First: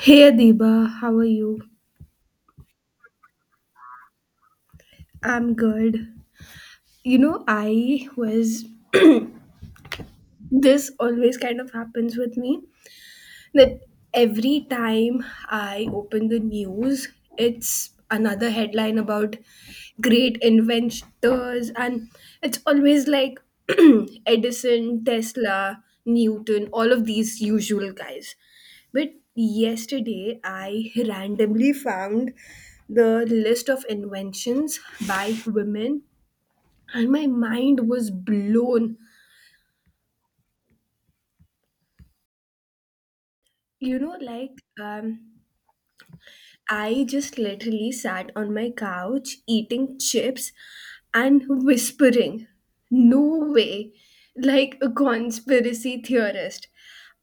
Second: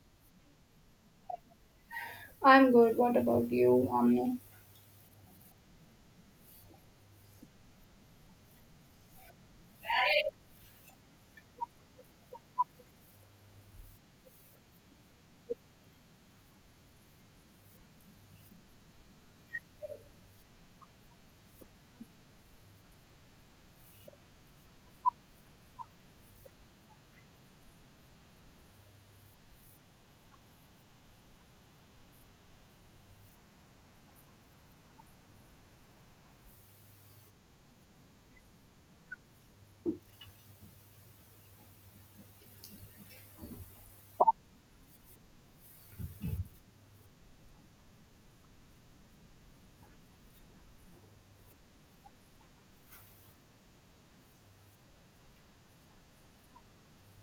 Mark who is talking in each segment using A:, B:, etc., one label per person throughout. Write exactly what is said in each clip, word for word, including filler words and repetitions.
A: Hey Adiba, how are you?
B: I'm good. What about you, Omni?
A: I'm good. You know, I was this always kind of happens with me. That Every time I open the news, it's another headline about great inventors, and it's always like Edison, Tesla, Newton, all of these usual guys. But yesterday, I randomly found the list of inventions by women, and my mind was blown. You know, like, um, I just literally sat on my couch eating chips and whispering, no way, like a conspiracy theorist.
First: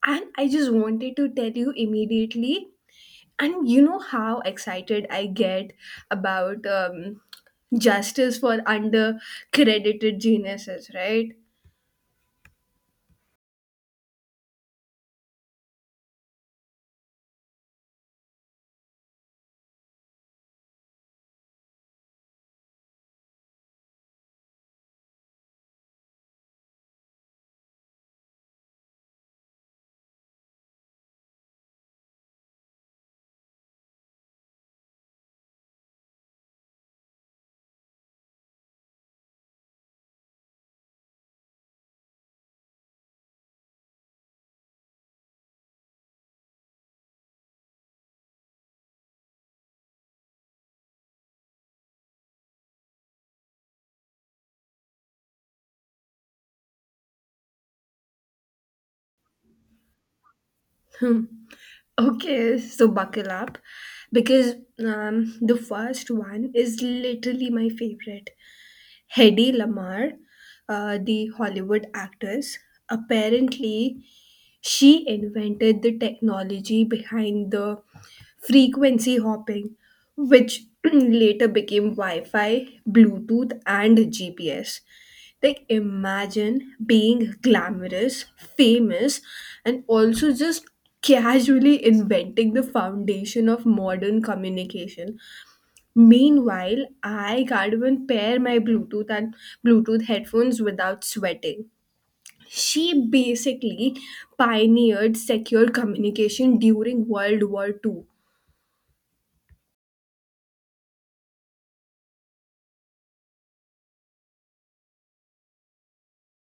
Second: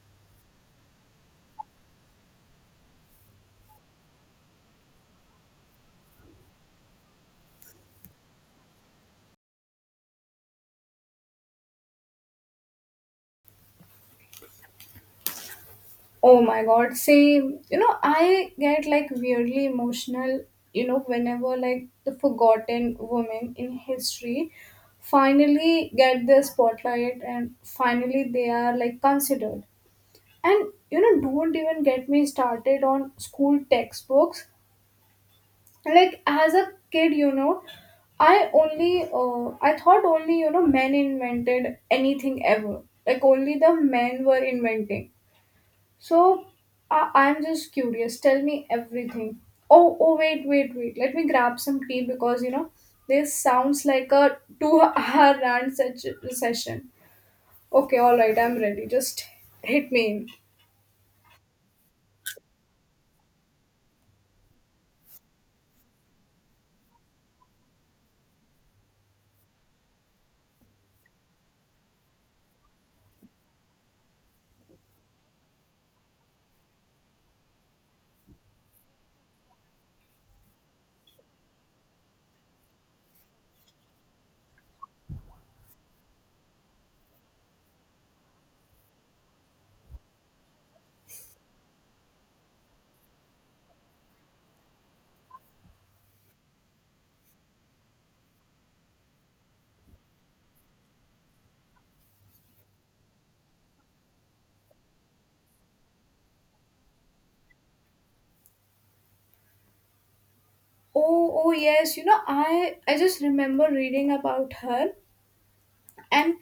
A: And I just wanted to tell you immediately. And you know how excited I get about um, justice for under credited geniuses, right?
B: Oh my god, see, You know, I get like weirdly emotional, you know, whenever like the forgotten women in history finally get their spotlight and finally they are like considered. And you know, don't even get me started on school textbooks. Like as a kid, you know, I only uh, I thought only you know men invented anything ever. Like only the men were inventing. So I I'm just curious. Tell me everything. Oh, oh, wait, wait, wait. Let me grab some tea because you know this sounds like a two-hour rant se- session. Okay, all right, I'm ready. Just hit me in.
A: Okay, so buckle up because um, the first one is literally my favorite. Hedy Lamarr, uh, the Hollywood actress, apparently she invented the technology behind the frequency hopping, which later became Wi Fi, Bluetooth, and G P S. Like, imagine being glamorous, famous, and also just casually inventing the foundation of modern communication. Meanwhile, I can't even pair my Bluetooth and Bluetooth headphones without sweating. She basically pioneered secure communication during World War Two.
B: Oh, oh yes. You know, I I just remember reading about her and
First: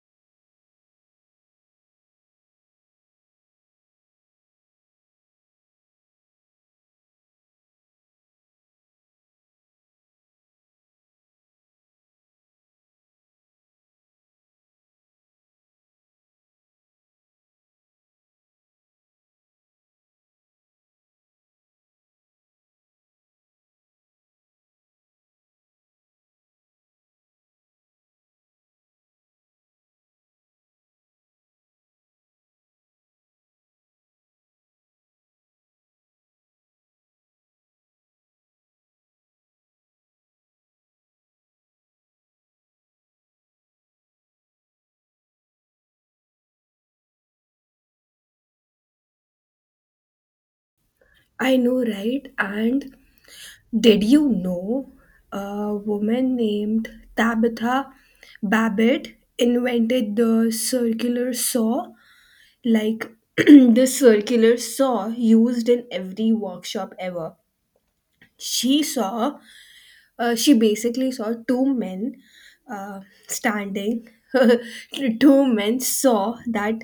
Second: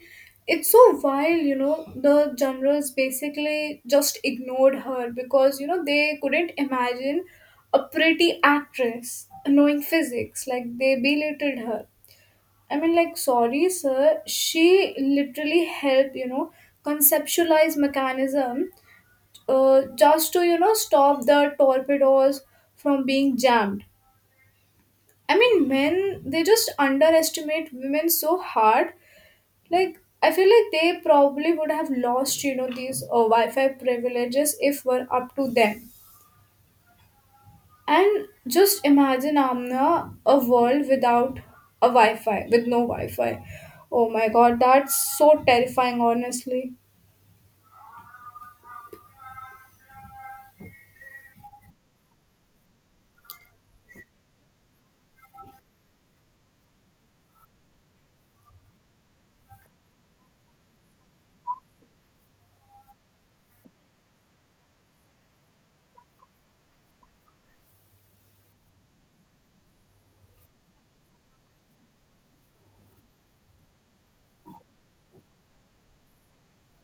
B: it's so wild, you know the generals basically just ignored her because you know they couldn't imagine a pretty actress knowing physics, like they belittled her. I mean, like, sorry sir, she literally helped you know conceptualize mechanism uh, just to you know stop the torpedoes from being jammed. I mean, men, they just underestimate women so hard. Like I feel like they probably would have lost you know these uh, Wi-Fi privileges if were up to them. And just imagine amna a world without a Wi-Fi, with no Wi-Fi. Oh my god, that's so terrifying, honestly.
A: I know, right? And did you know a woman named Tabitha Babbitt invented the circular saw? Like the circular saw used in every workshop ever. She saw, uh, she basically saw two men uh, standing. Two men saw that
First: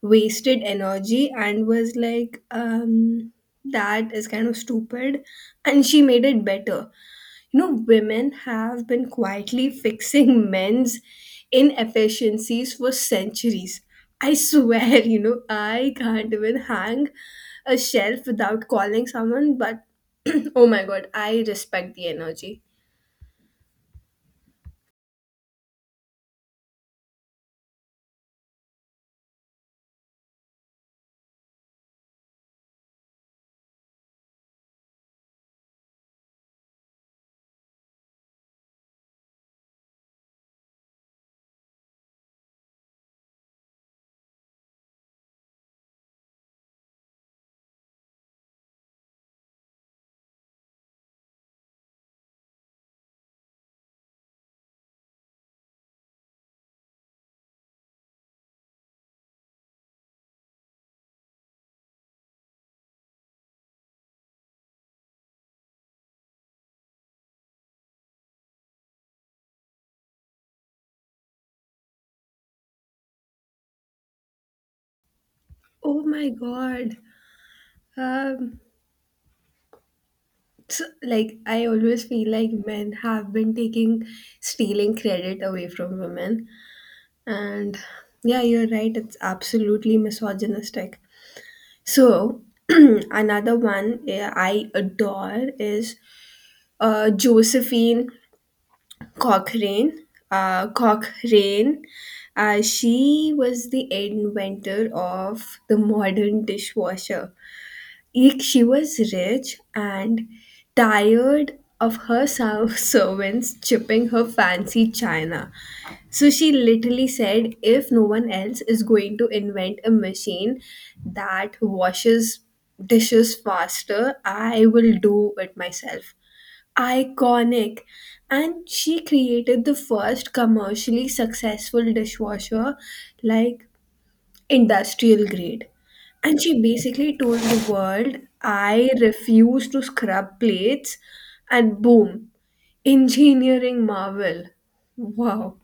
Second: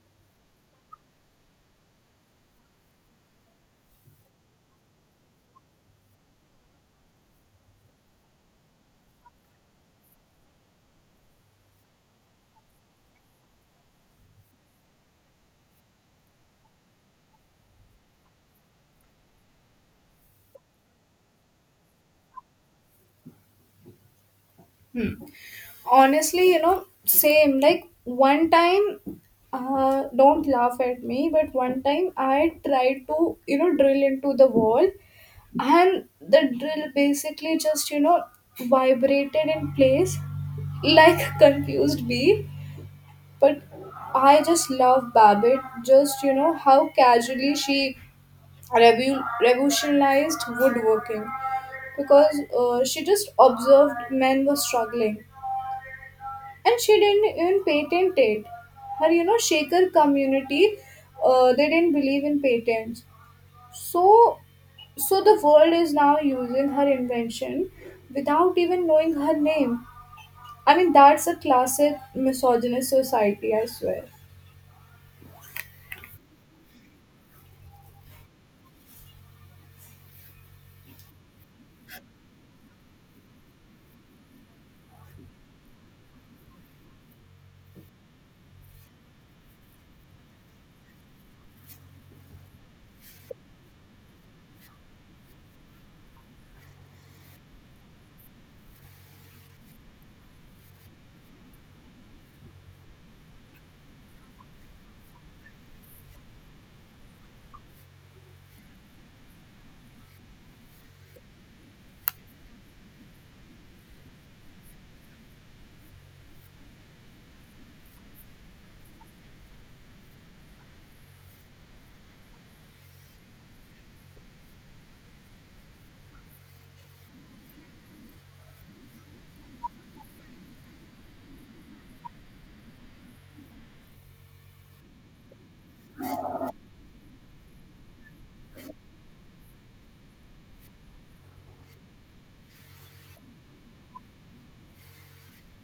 A: wasted energy and was like, um, that is kind of stupid. And she made it better. You know, women have been quietly fixing men's inefficiencies for centuries. I swear, you know, I can't even hang a shelf without calling someone, but oh my god, I respect the energy.
B: Hmm. Honestly you know same. Like one time, uh, don't laugh at me, but one time I tried to you know drill into the wall and the drill basically just you know vibrated in place like a confused bee. But I just love Babbitt, just you know how casually she revu- revolutionized woodworking, because uh, she just observed men were struggling and she didn't even patent it. Her you know Shaker community, uh, they didn't believe in patents. So So the world is now using her invention without even knowing her name. I mean, that's a classic misogynist society, I swear.
A: Oh my god. Um, so, like I always feel like men have been taking stealing credit away from women, and yeah, you're right. It's absolutely misogynistic. So another one eh, I adore is uh, Josephine Cochrane. Uh, Cochrane. Uh, she was the inventor of the modern dishwasher. Like she was rich and tired of her ser- servants chipping her fancy china. So she literally said, if no one else is going to invent a machine that washes dishes faster, I will do it myself. Iconic. And she created the first commercially successful dishwasher like industrial grade. And she basically told the world, I refuse to scrub plates, and boom, engineering marvel. Wow.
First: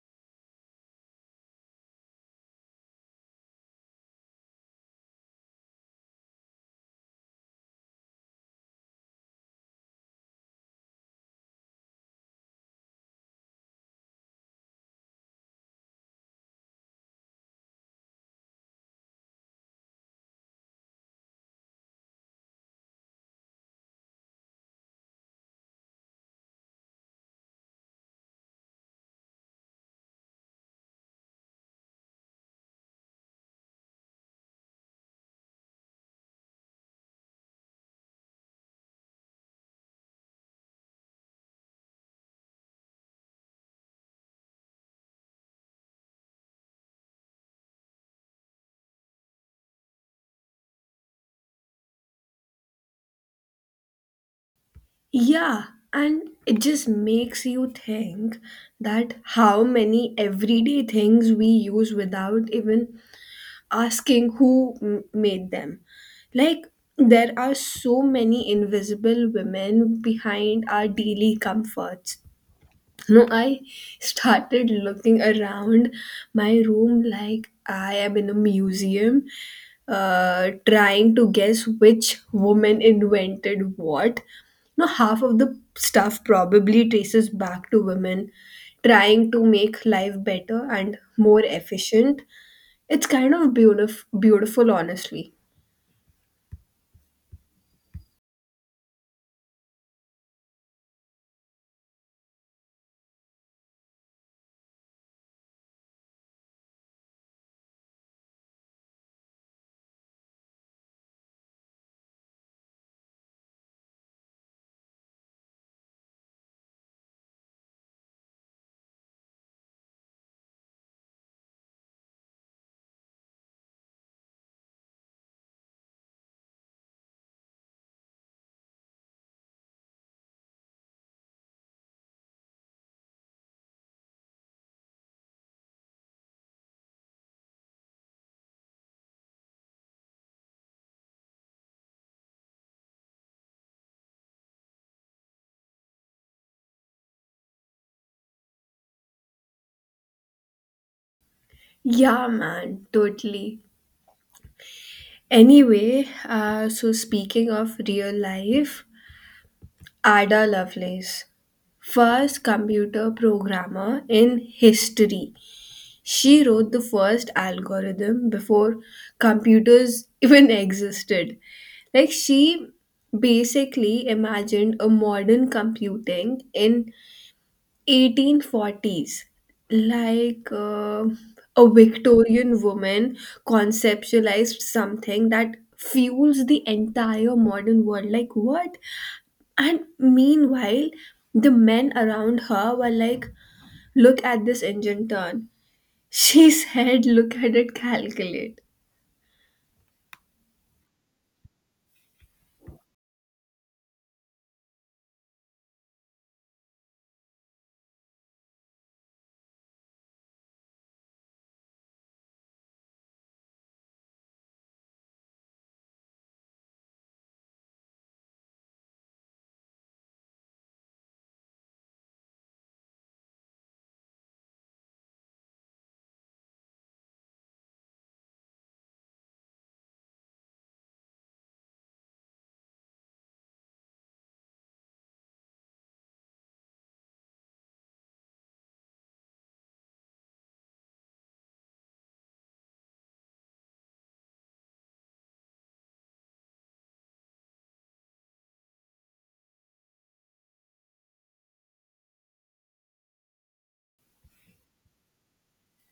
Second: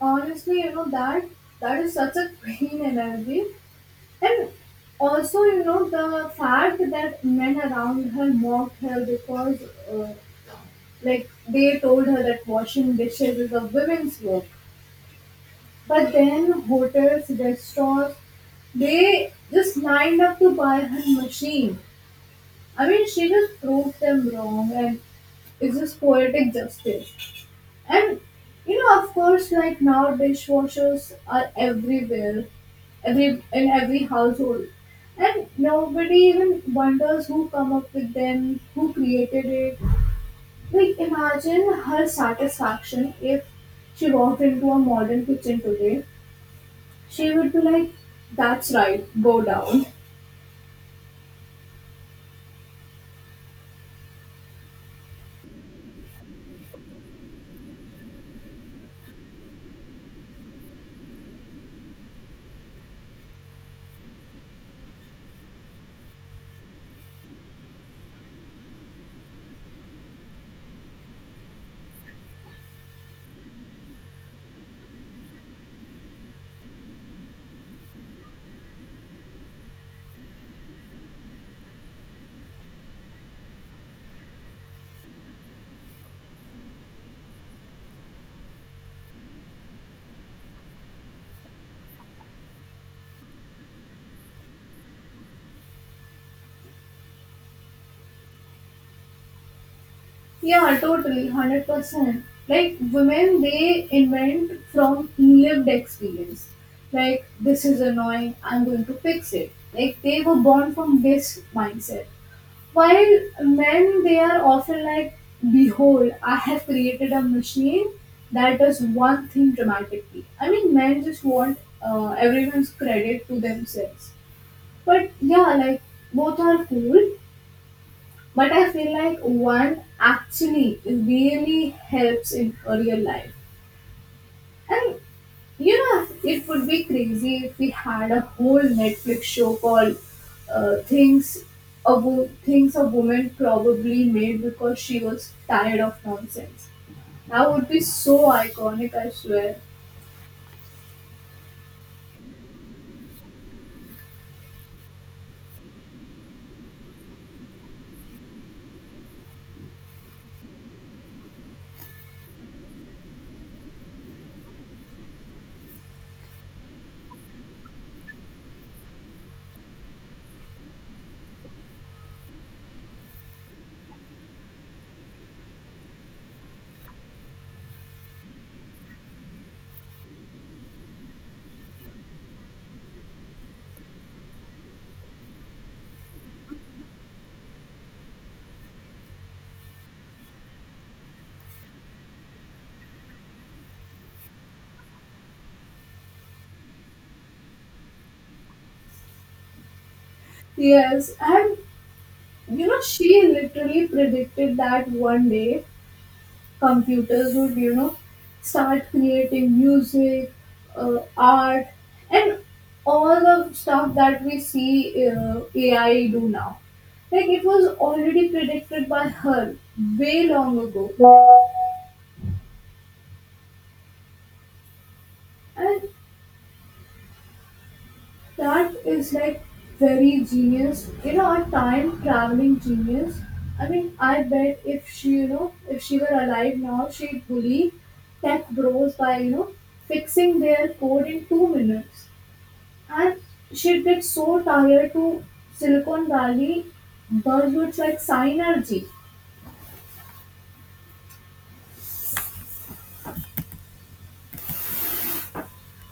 B: Honestly, you know that that is such a queen energy. And also, you know the fact that men around her mocked her because, uh, like, they told her that washing dishes is a women's work. But then hotels, restaurants, they just lined up to buy her machine. I mean, she just proved them wrong, and it's just poetic justice. And you know, of course, like now dishwashers are everywhere, every in every household, and nobody even wonders who come up with them, who created it. Like, imagine her satisfaction if she walked into a modern kitchen today. She would be like, "That's right, go down."
A: Yeah, and it just makes you think that how many everyday things we use without even asking who m- made them. Like, there are so many invisible women behind our daily comforts. No, I started looking around my room like I am in a museum, uh, trying to guess which woman invented what. No, half of the stuff probably traces back to women trying to make life better and more efficient. It's kind of beautif- beautiful, honestly.
B: Yeah, totally, one hundred percent. Like, women, they invent from lived experience. Like, this is annoying, I'm going to fix it. Like, they were born from this mindset. While men, they are often like, behold, I have created a machine that does one thing dramatically. I mean, men just want uh, everyone's credit to themselves. But yeah, like, both are cool, but I feel like one actually really helps in a real life. And you know, it would be crazy if we had a whole Netflix show called uh, "Things a Wo- Things a Woman Probably Made Because She Was Tired of Nonsense." That would be so iconic, I swear.
A: Yeah, man, totally. Anyway, uh, so speaking of real life, Ada Lovelace, first computer programmer in history. She wrote the first algorithm before computers even existed. Like, she basically imagined a modern computing in eighteen forties like uh, a Victorian woman conceptualized something that fuels the entire modern world, like what. And meanwhile, the men around her were like, look at this engine turn. She said, look at it calculate.
B: Yes, and you know, she literally predicted that one day computers would you know start creating music, uh, art, and all the stuff that we see uh, A I do now. Like it was already predicted by her way long ago, and that is like very genius, you know a time traveling genius. I mean, I bet if she, you know if she were alive now, she'd bully tech bros by you know fixing their code in two minutes. And she'd get so tired to Silicon Valley buzzwords like synergy.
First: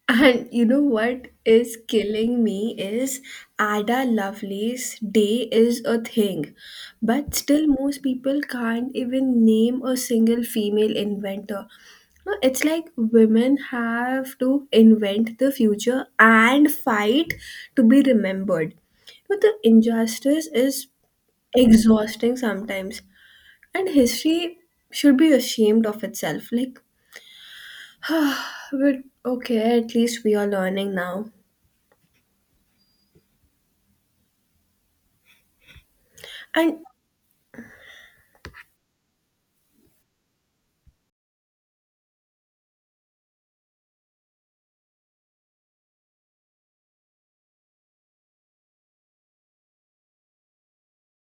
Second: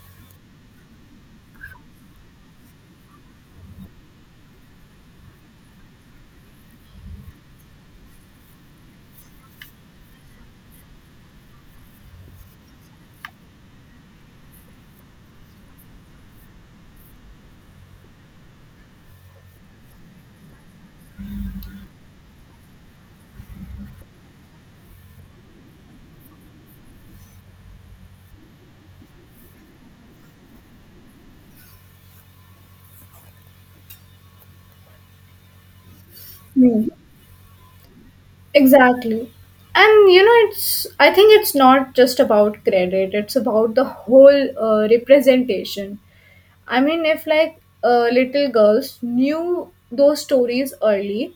A: And you know what is killing me is Ada Lovelace Day is a thing, but still, most people can't even name a single female inventor. No, it's like women have to invent the future and fight to be remembered. But the injustice is exhausting sometimes, and history should be ashamed of itself, like, but okay, at least we are learning now. and
B: Hmm. Exactly. And you know, it's, I think it's not just about credit, it's about the whole uh, representation. I mean, if like, uh, little girls knew those stories early,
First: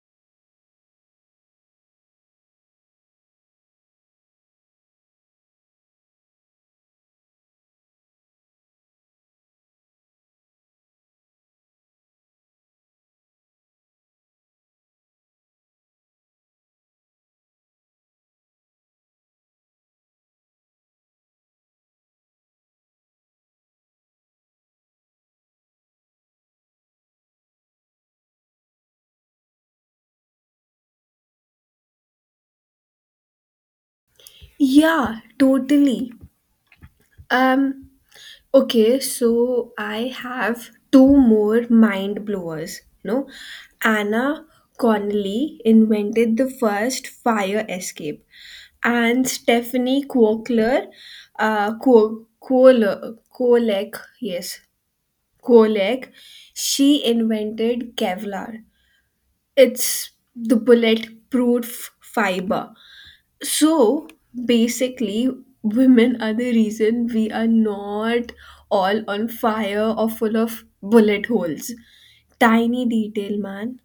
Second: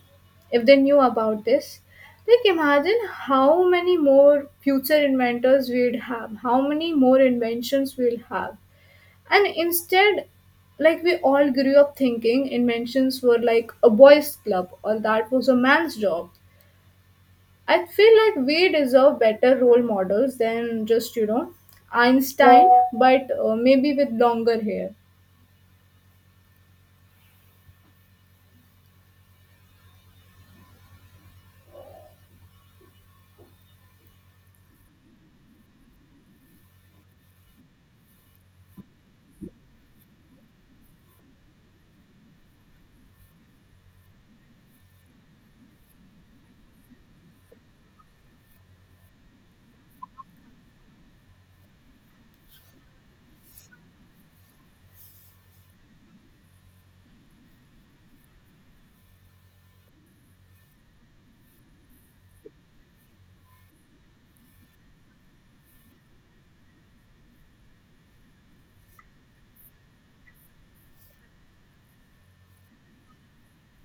B: if they knew about this, like imagine how many more future inventors we'd have, how many more inventions we'll have. And instead, like, we all grew up thinking inventions were like a boys club, or that was a man's job. I feel like we deserve better role models than just, you know Einstein, but...
A: yeah totally. um okay, so I have two more mind blowers. No, Anna Connolly invented the first fire escape, and Stephanie Kwokler, uh Ko- Kohler, Kolek, yes Kolek, she invented Kevlar. It's the bulletproof fiber. So basically, women are the reason we are not all on fire or full of bullet holes. Tiny detail, man.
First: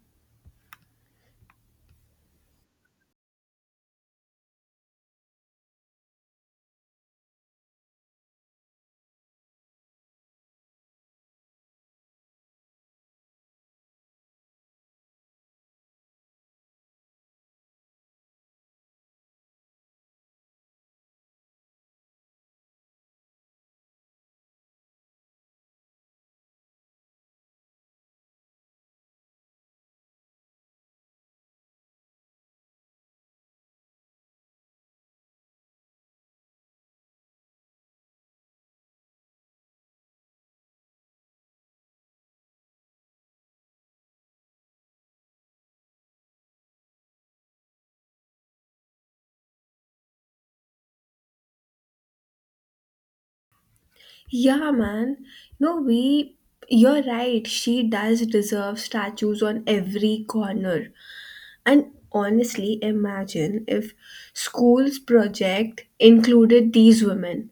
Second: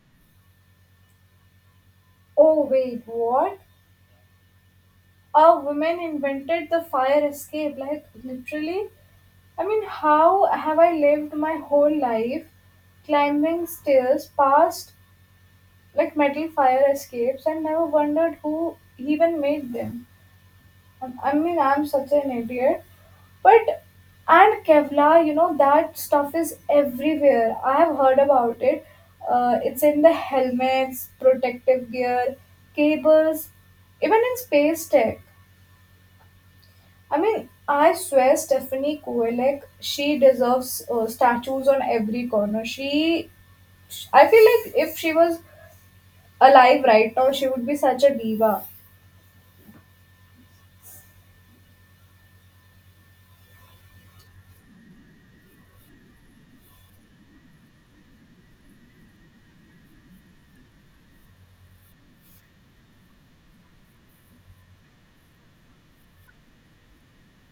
B: Oh, wait, what? A woman invented the fire escape. Like, literally? I mean, how have I lived my whole life climbing stairs past like metal fire escapes and never wondered who even made them? I mean, I'm such an idiot. But and Kevlar, you know that stuff is everywhere. I have heard about it. Uh, it's in the helmets, protective gear, cables, even in space tech. I mean, I swear, Stephanie Kovalek, she deserves uh, statues on every corner. She, I feel like if she was alive right now, she would be such a diva.
A: Yeah, man. No, we. You're right. She does deserve statues on every corner. And honestly, imagine if school's project included these women.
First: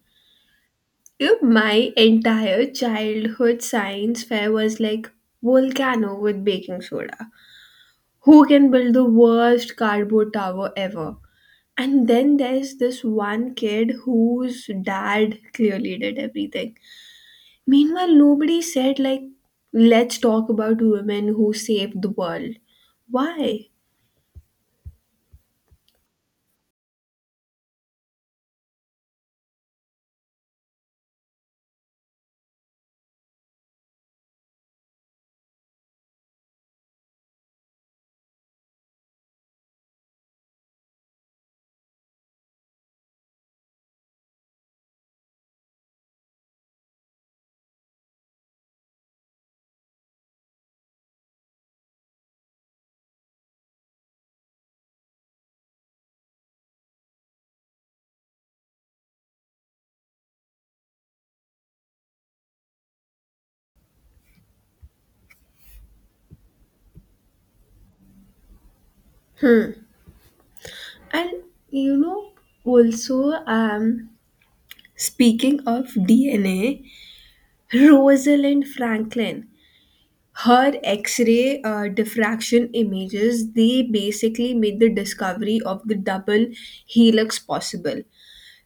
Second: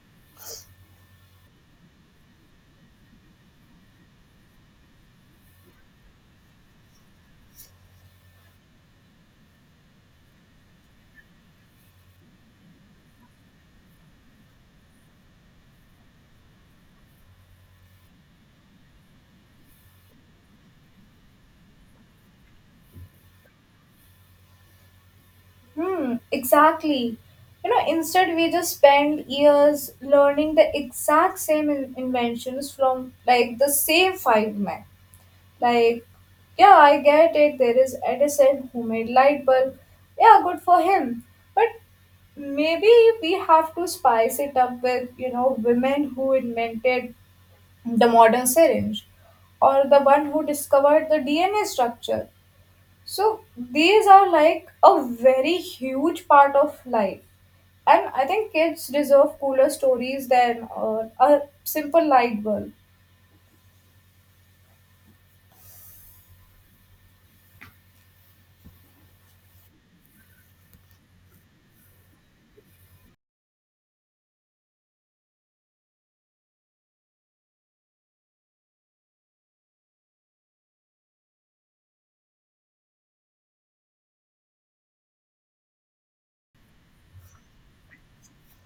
A: You know, my entire childhood science fair was like volcano with baking soda. Who can build the worst cardboard tower ever? And then there's this one kid whose dad clearly did everything. Meanwhile, nobody said like, let's talk about women who saved the world. Why?
B: Hmm, exactly. You know, instead we just spend years learning the exact same in- inventions from like the same five men. Like, yeah, I get it. There is Edison who made light bulb. Yeah, good for him. But maybe we have to spice it up with, you know women who invented the modern syringe, or the one who discovered the D N A structure. So these are like a very huge part of life, and I think kids deserve cooler stories than uh, a simple light bulb.
A: And you know, also, um, speaking of D N A, Rosalind Franklin, her X ray uh, diffraction images, they basically made the discovery of the double helix possible.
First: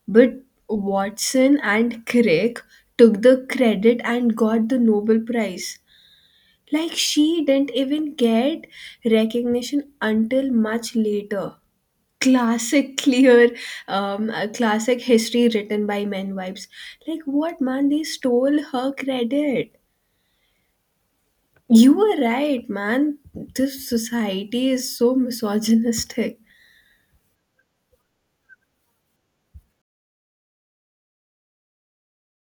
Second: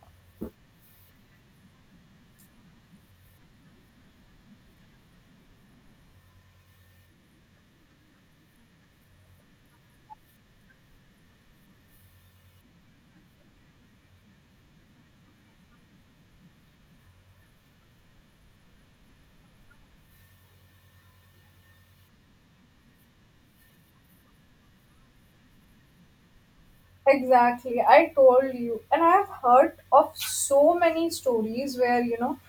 A: But Watson and Crick took the credit and got the Nobel Prize. Like, she didn't even get recognition until much later. Classic clear um a classic history written by men vibes. Like, what, man, they stole her credit. You were right, man. This society is so misogynistic.
B: Exactly, I told you, and I have heard of so many stories where, you know,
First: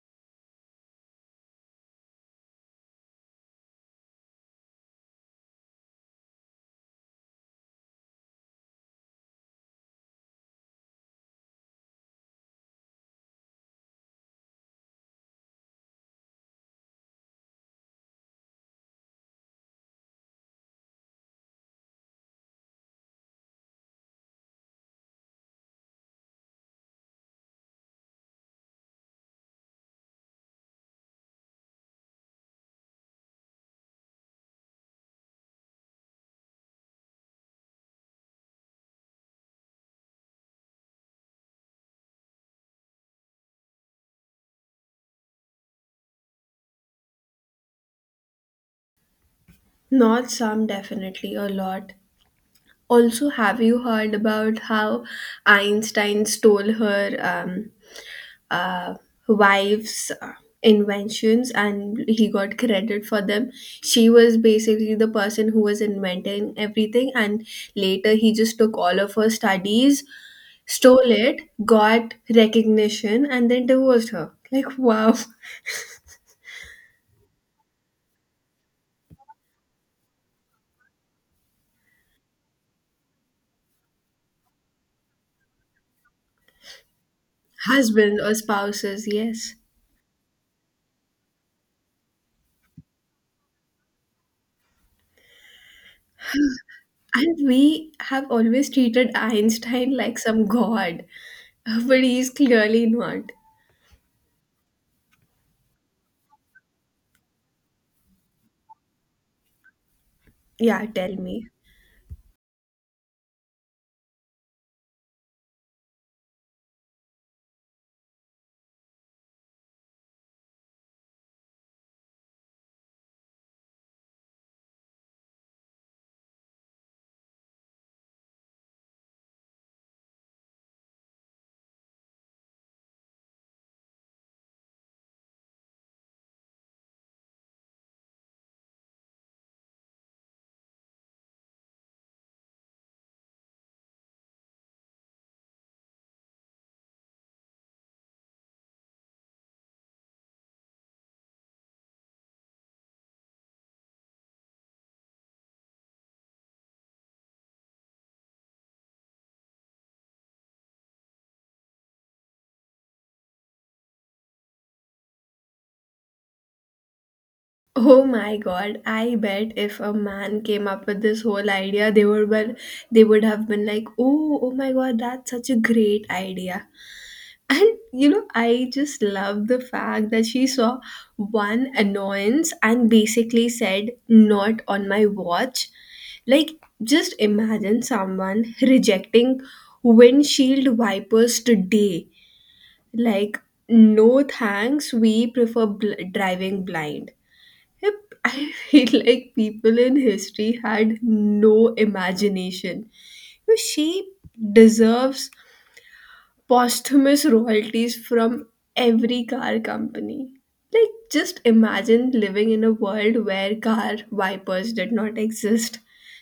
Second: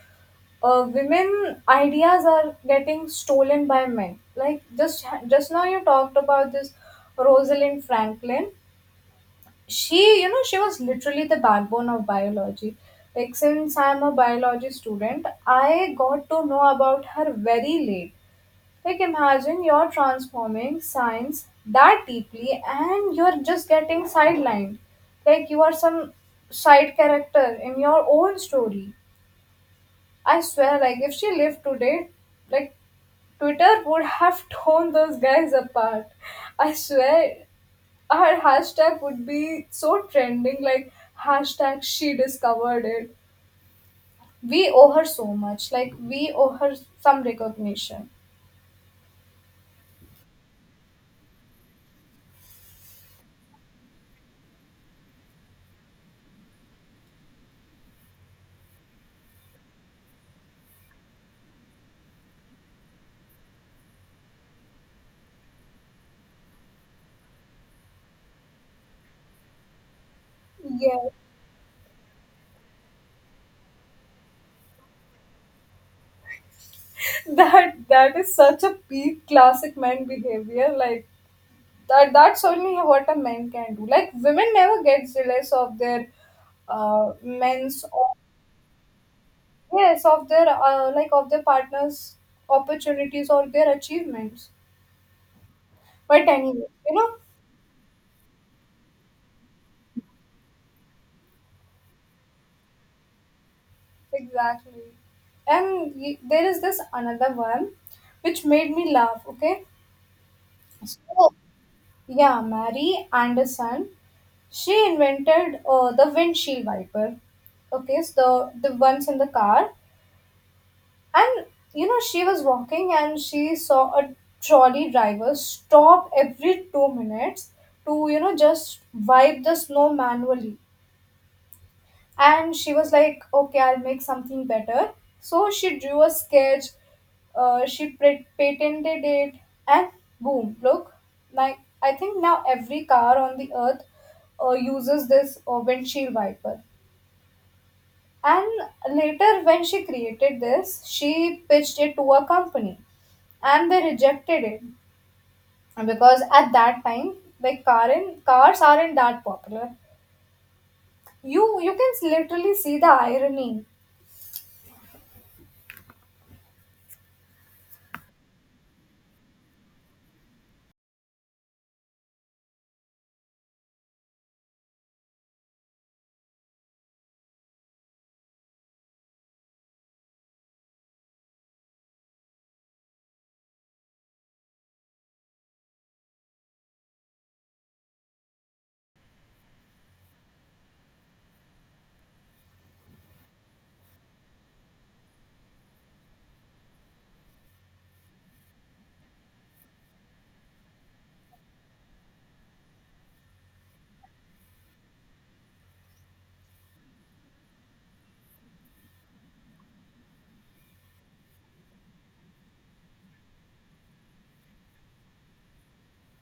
B: uh, women ideas are getting stolen by men. Like, just just now you talked about this Rosalind Franklin. She, you know she was literally the backbone of biology. Like, since I'm a biology student, I got to know about her very late. Like, imagine you're transforming science that deeply and you're just getting sidelined, like you are some side character in your own story. I swear, like, if she lived today, like Twitter would have torn those guys apart. I swear, her hashtag would be so trending, like hashtag she discovered it. We owe her so much. Like, we owe her some recognition.
A: Not some, definitely a lot. Also, have you heard about how Einstein stole her um uh, wife's uh, inventions, and he got credit for them? She was basically the person who was inventing everything, and later he just took all of her studies,
B: Yeah,
A: stole it, got recognition, and then divorced her. Like, wow.
B: that that is such a peak classic man behavior. Like that that's only what a man can do. Like women never get jealous of their, uh, men's, or...
A: Husbands or spouses, yes.
B: yes, of their, uh, like, of their partners, opportunities or their achievements. But anyway, you know
A: And we have always treated Einstein like some god, but he's clearly not.
B: Exactly. And, y- there is this another one which made me laugh, okay?
A: Yeah, tell
B: So,
A: me.
B: yeah, Mary Anderson, she invented, uh, the windshield wiper, okay? So, the, the ones in the car. And, you know, she was walking and she saw a trolley driver stop every two minutes to, you know, just wipe the snow manually. And she was like, okay, I'll make something better. So she drew a sketch, uh, she pre- patented it, and boom, look. Like I think now every car on the earth, uh, uses this uh, windshield wiper. And later, when she created this, she pitched it to a company and they rejected it, because at that time, like, car in, cars aren't that popular. You you can literally see the irony.
A: Oh my god, I bet if a man came up with this whole idea, they would been, they would have been like, "Oh, oh my god, that's such a great idea." And you know, I just love the fact that she saw one annoyance and basically said, "Not on my watch." Like, just imagine someone rejecting windshield wipers today. Like, no thanks, we prefer bl- driving blind. Yep, I feel like people in history had no imagination. You know, she deserves posthumous royalties from every car company. Like, just imagine living in a world where car wipers did not exist.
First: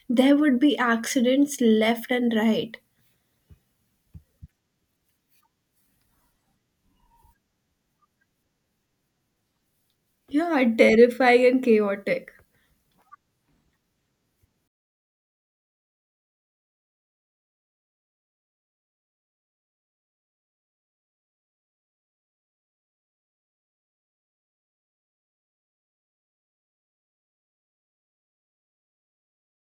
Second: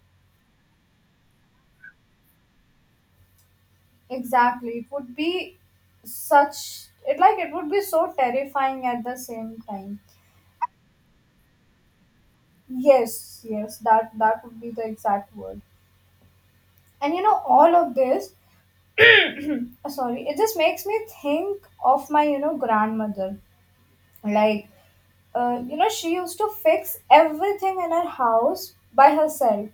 A: There would be accidents left and right.
B: Exactly. It would be such it like, it would be so terrifying at the same time.
A: Yeah, terrifying and chaotic.
B: Yes, yes, that that would be the exact word. And you know, all of this, uh, sorry, it just makes me think of my, you know, grandmother. Like, uh, you know, she used to fix everything in her house by herself.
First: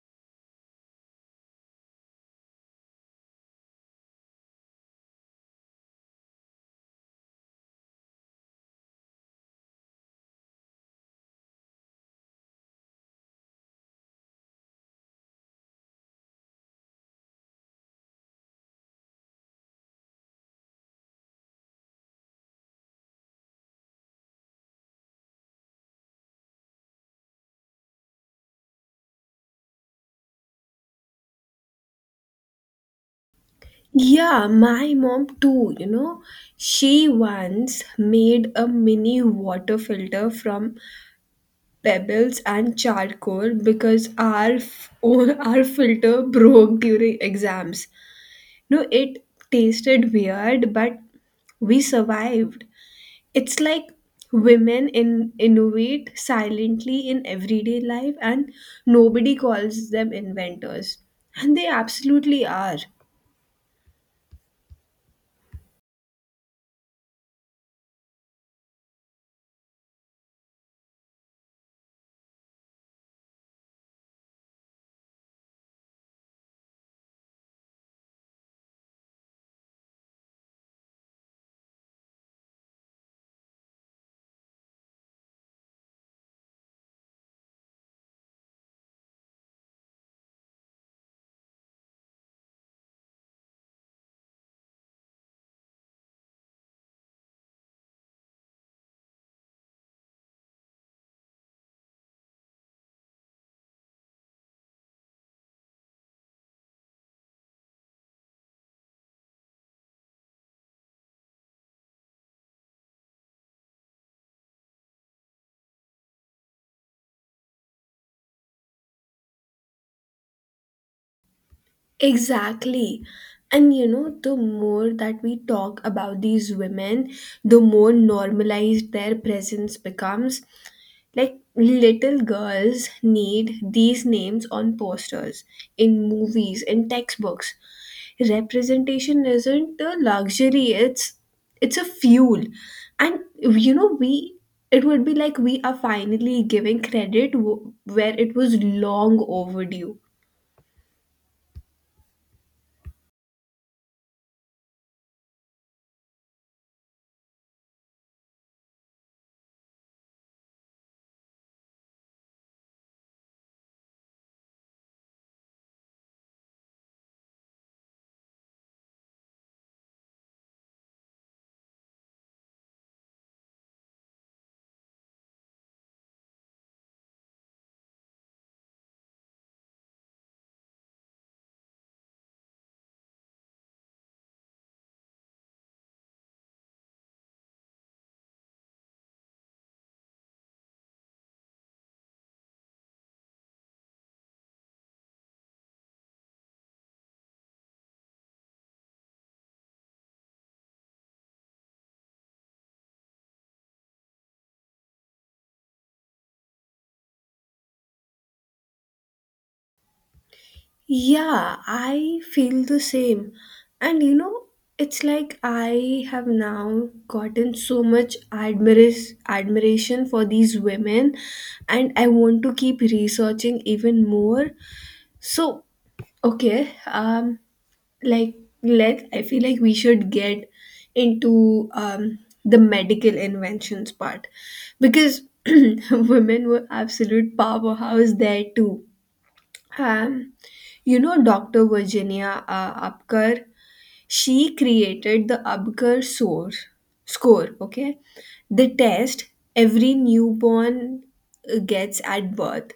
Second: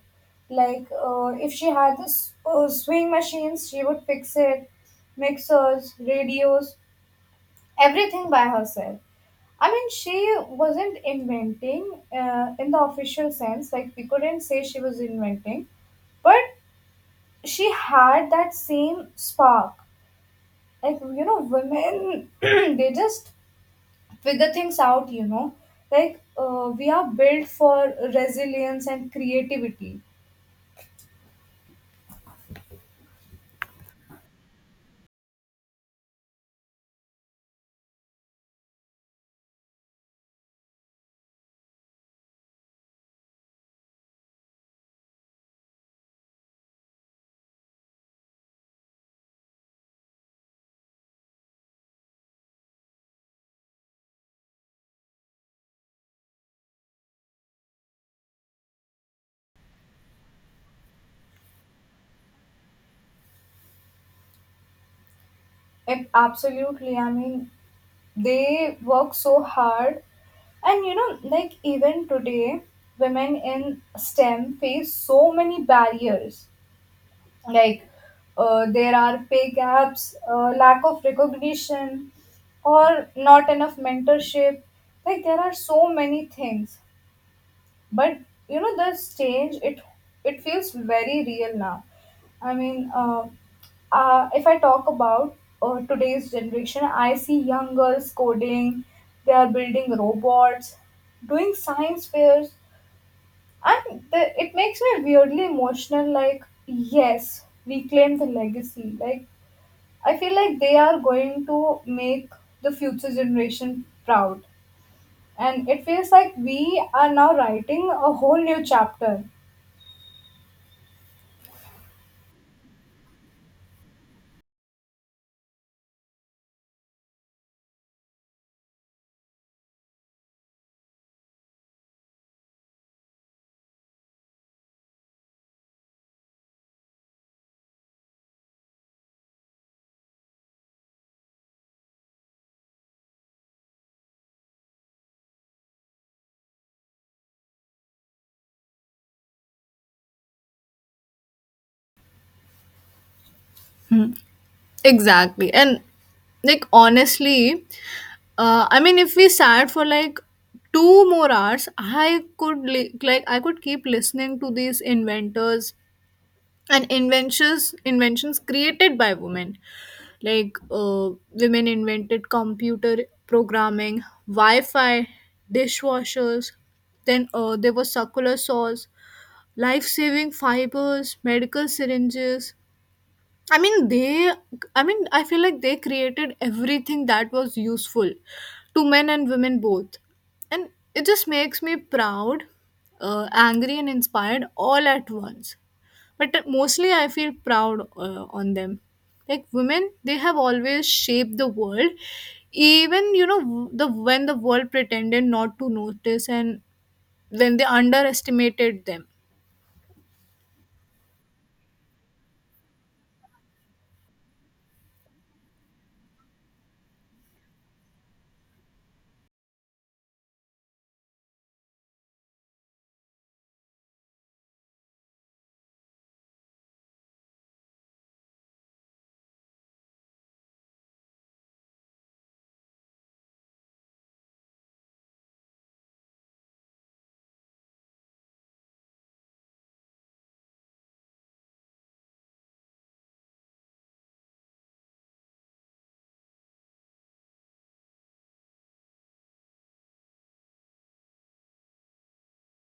B: Like, uh, if she had this, uh, swing machines, she would fix it, mixers, radios, everything by herself. I mean, she wasn't inventing, uh, in the official sense, like, we couldn't say she was inventing, but she had that same spark. Like, you know, women, they just figure things out, you know. Like, uh, we are built for resilience and creativity.
A: Yeah, my mom too, you know. She once made a mini water filter from pebbles and charcoal because our f- own our filter broke during exams. No, it tasted weird, but we survived. It's like women in innovate silently in everyday life, and nobody calls them inventors, and they absolutely are.
B: Like, absolutely. I mean, they work so hard. And you know like even today, women in STEM face so many barriers. Like, uh, there are pay gaps, uh, lack of recognition, or not enough mentorship. Like, there are so many things, but you know this change it, it feels very real now. I mean, uh, uh, if I talk about uh, today's generation, I see young girls coding, they are building robots, doing science fairs. And the, it makes me weirdly emotional, like yes, reclaim the legacy. Like, I feel like they are going to make the future generation proud, and it feels like we are now writing a whole new chapter.
A: Exactly. And you know, the more that we talk about these women, the more normalized their presence becomes. Like little girls need these names on posters, in movies, in textbooks. Representation isn't a luxury, it's it's a fuel. And you know, we it would be like we are finally giving credit w- where it was long overdue.
B: Exactly. And, like, honestly, uh, I mean, if we sat for like two more hours, I could li- like I could keep listening to these inventors and inventions inventions created by women. Like, uh, women invented computer programming, Wi-Fi, dishwashers, then, uh, there was circular saws, life-saving fibers, medical syringes. I mean, they, I mean, I feel like they created everything that was useful to men and women both. And it just makes me proud, uh, angry, and inspired all at once. But mostly I feel proud uh, on them. Like women, they have always shaped the world, even, you know, the when the world pretended not to notice, and when they underestimated them.
A: Yeah, I feel the same. And you know, it's like I have now gotten so much admiris- admiration for these women, and I want to keep researching even more. So, okay, um, like let I feel like we should get into um the medical inventions part, because women were absolute powerhouse there too. um, you know, doctor Virginia uh, Apgar, she created the Apgar score, score, okay? The test every newborn uh, gets at birth.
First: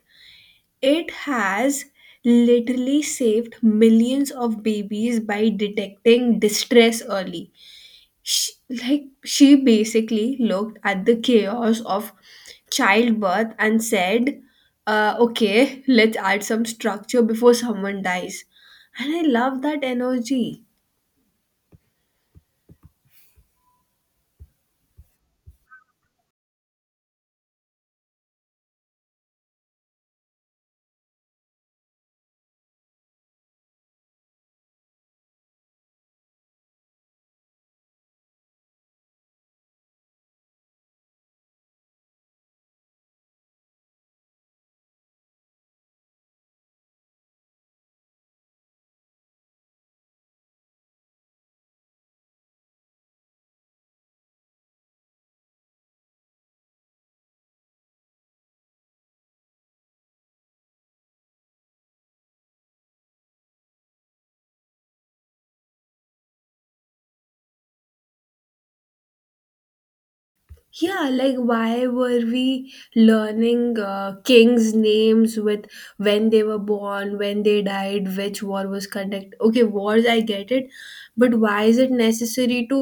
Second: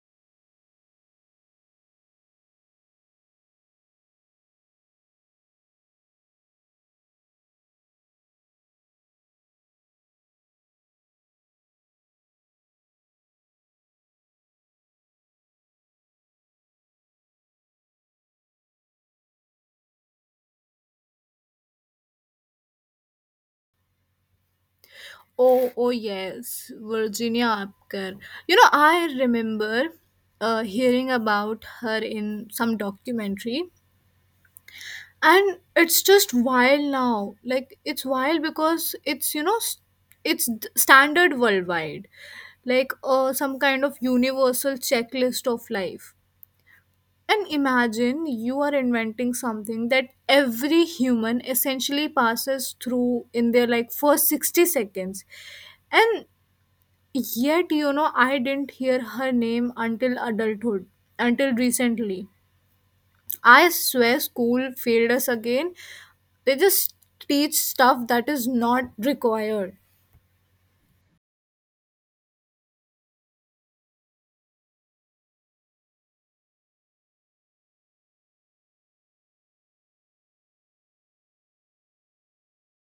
A: It has literally saved millions of babies by detecting distress early. she, like she basically looked at the chaos of childbirth and said uh, okay, let's add some structure before someone dies, and I love that energy.
B: Oh, oh yes, Virginia Apgar. You know, I remember uh, hearing about her in some documentary, and it's just wild now. Like it's wild because it's, you know s- it's d- standard worldwide, like, uh, some kind of universal checklist of life. And imagine you are inventing something that every human essentially passes through in their like first sixty seconds. And yet, you know, I didn't hear her name until adulthood, until recently. I swear school failed us again. They just teach stuff that is not required.
A: Yeah, like why were we learning uh, kings names with when they were born, when they died, which war was conducted. Okay, wars I get it, but why is it necessary to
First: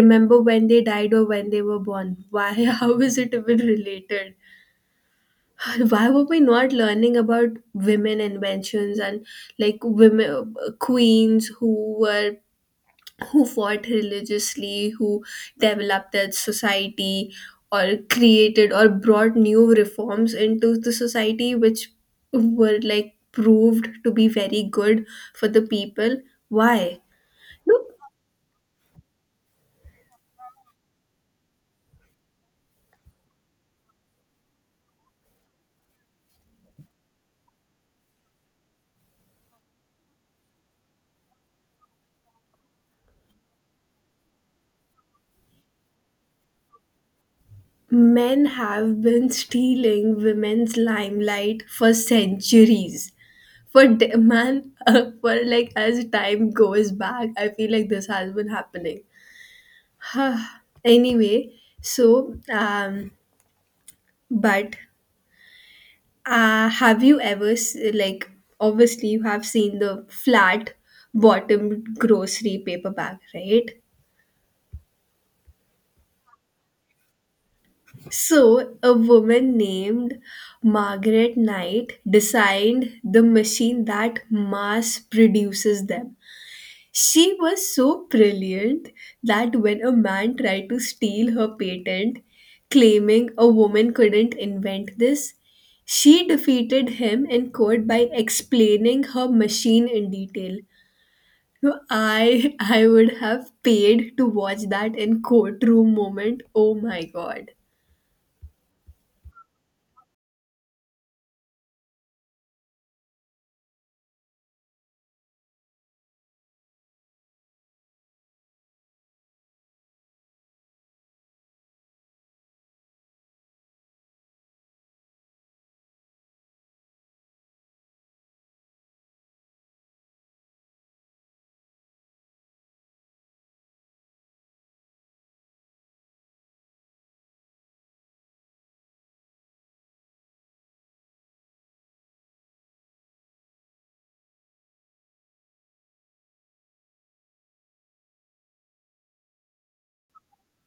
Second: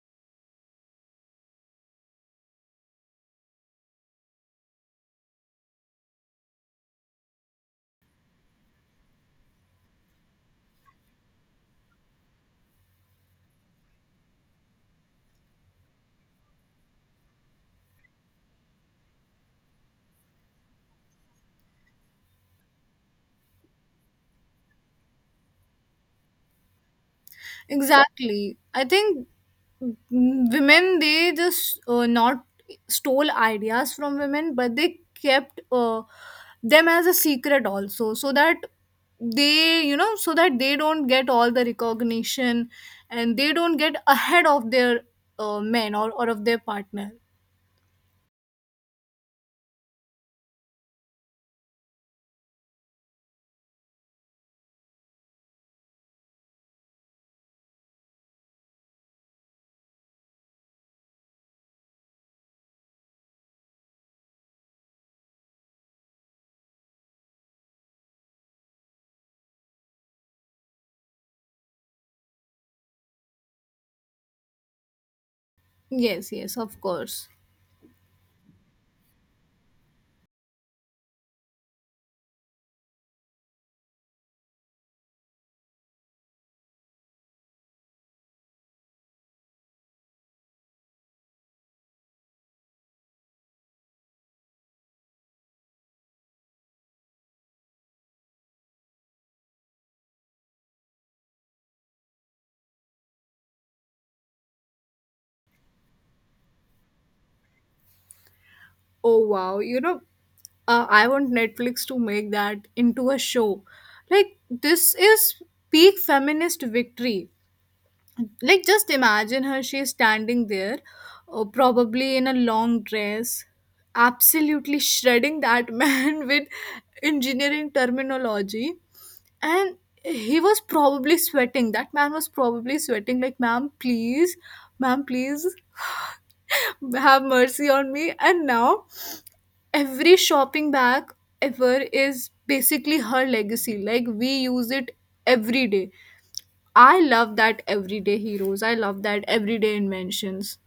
A: remember when they died or when they were born? Why? How is it even related? Why were we not learning about women inventions and like women queens who were who fought religiously, who developed their society or created or brought new reforms into the society which were like proved to be very good for the people? Why? No,
B: Exactly. I think, mm, women, they just, uh, not stole ideas from women, but they kept, uh, them as a secret also, so that they, you know so that they don't get all the recognition and they don't get ahead of their, uh, men, or, or of their partner.
A: men have been stealing women's limelight for centuries. For d- man, for like as time goes back I feel like this has been happening. Anyway, so um but uh have you ever s- like obviously you have seen the flat bottomed grocery paperback, right?
B: Yes, yes, of course.
A: So a woman named Margaret Knight designed the machine that mass produces them. She was so brilliant that when a man tried to steal her patent, claiming a woman couldn't invent this, she defeated him in court by explaining her machine in detail. So I I would have paid to watch that in courtroom moment. Oh my god.
B: Oh wow, you know, uh, I want Netflix to make that into a show. Like this is peak feminist victory. Like, just imagine her, she's standing there, uh, probably in a long dress, absolutely shredding that man with engineering terminology. And he was probably sweating, that man was probably sweating, like, ma'am please, ma'am please, have mercy on me. And now every shopping bag ever is basically her legacy, like we use it every day. I love that everyday heroes. I love that everyday inventions.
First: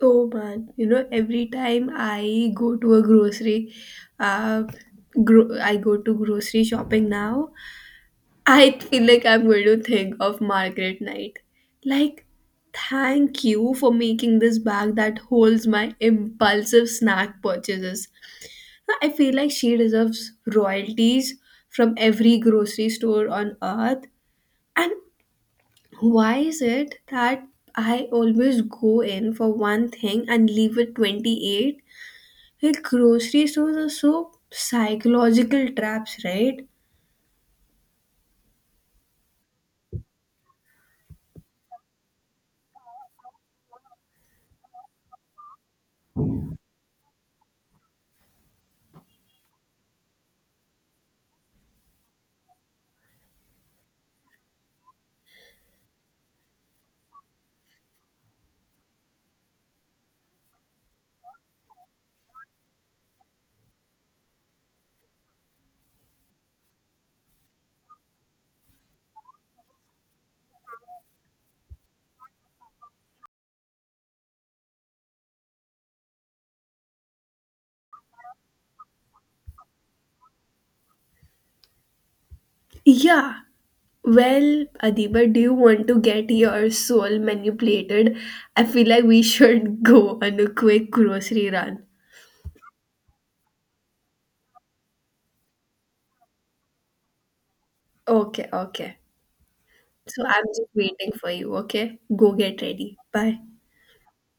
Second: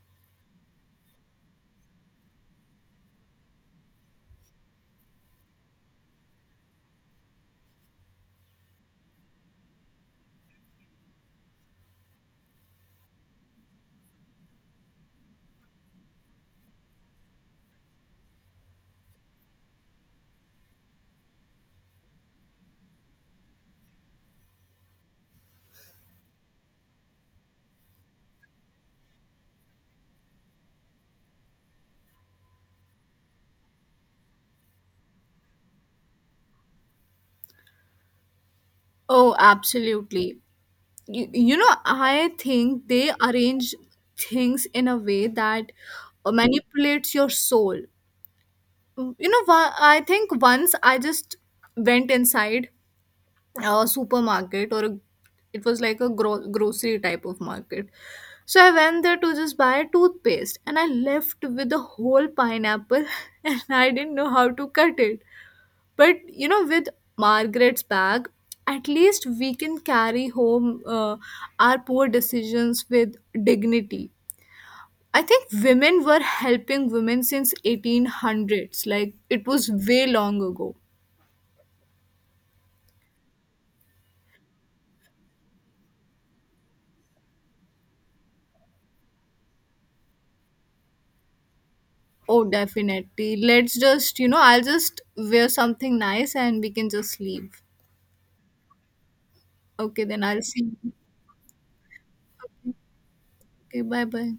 A: Oh man, you know, every time I go to a grocery, uh, gro- I go to grocery shopping now, I feel like I'm going to think of Margaret Knight. Like, thank you for making this bag that holds my impulsive snack purchases. I feel like she deserves royalties from every grocery store on earth. And why is it that I always go in for one thing and leave with twenty-eight? Like, grocery stores are so psychological traps, right?
B: Oh, absolutely. You, you know, I think they arrange things in a way that uh, manipulates your soul. You know, wha- I think once I just went inside a supermarket, or a, it was like a gro- grocery type of market. So I went there to just buy a toothpaste and I left with a whole pineapple and I didn't know how to cut it. But you know, with Margaret's bag, at least we can carry home, uh, our poor decisions with dignity. I think women were helping women since eighteen hundreds. Like it was way long ago.
A: Yeah, well, Adiba, do you want to get your soul manipulated? I feel like we should go on a quick grocery run.
B: Oh, definitely. Let's just, you know, I'll just wear something nice and we can just leave.
A: Okay, okay.
B: Okay, then
A: So
B: I'll
A: I'm just
B: see you.
A: waiting for you, okay? Go get ready. Bye.
B: Okay, bye bye.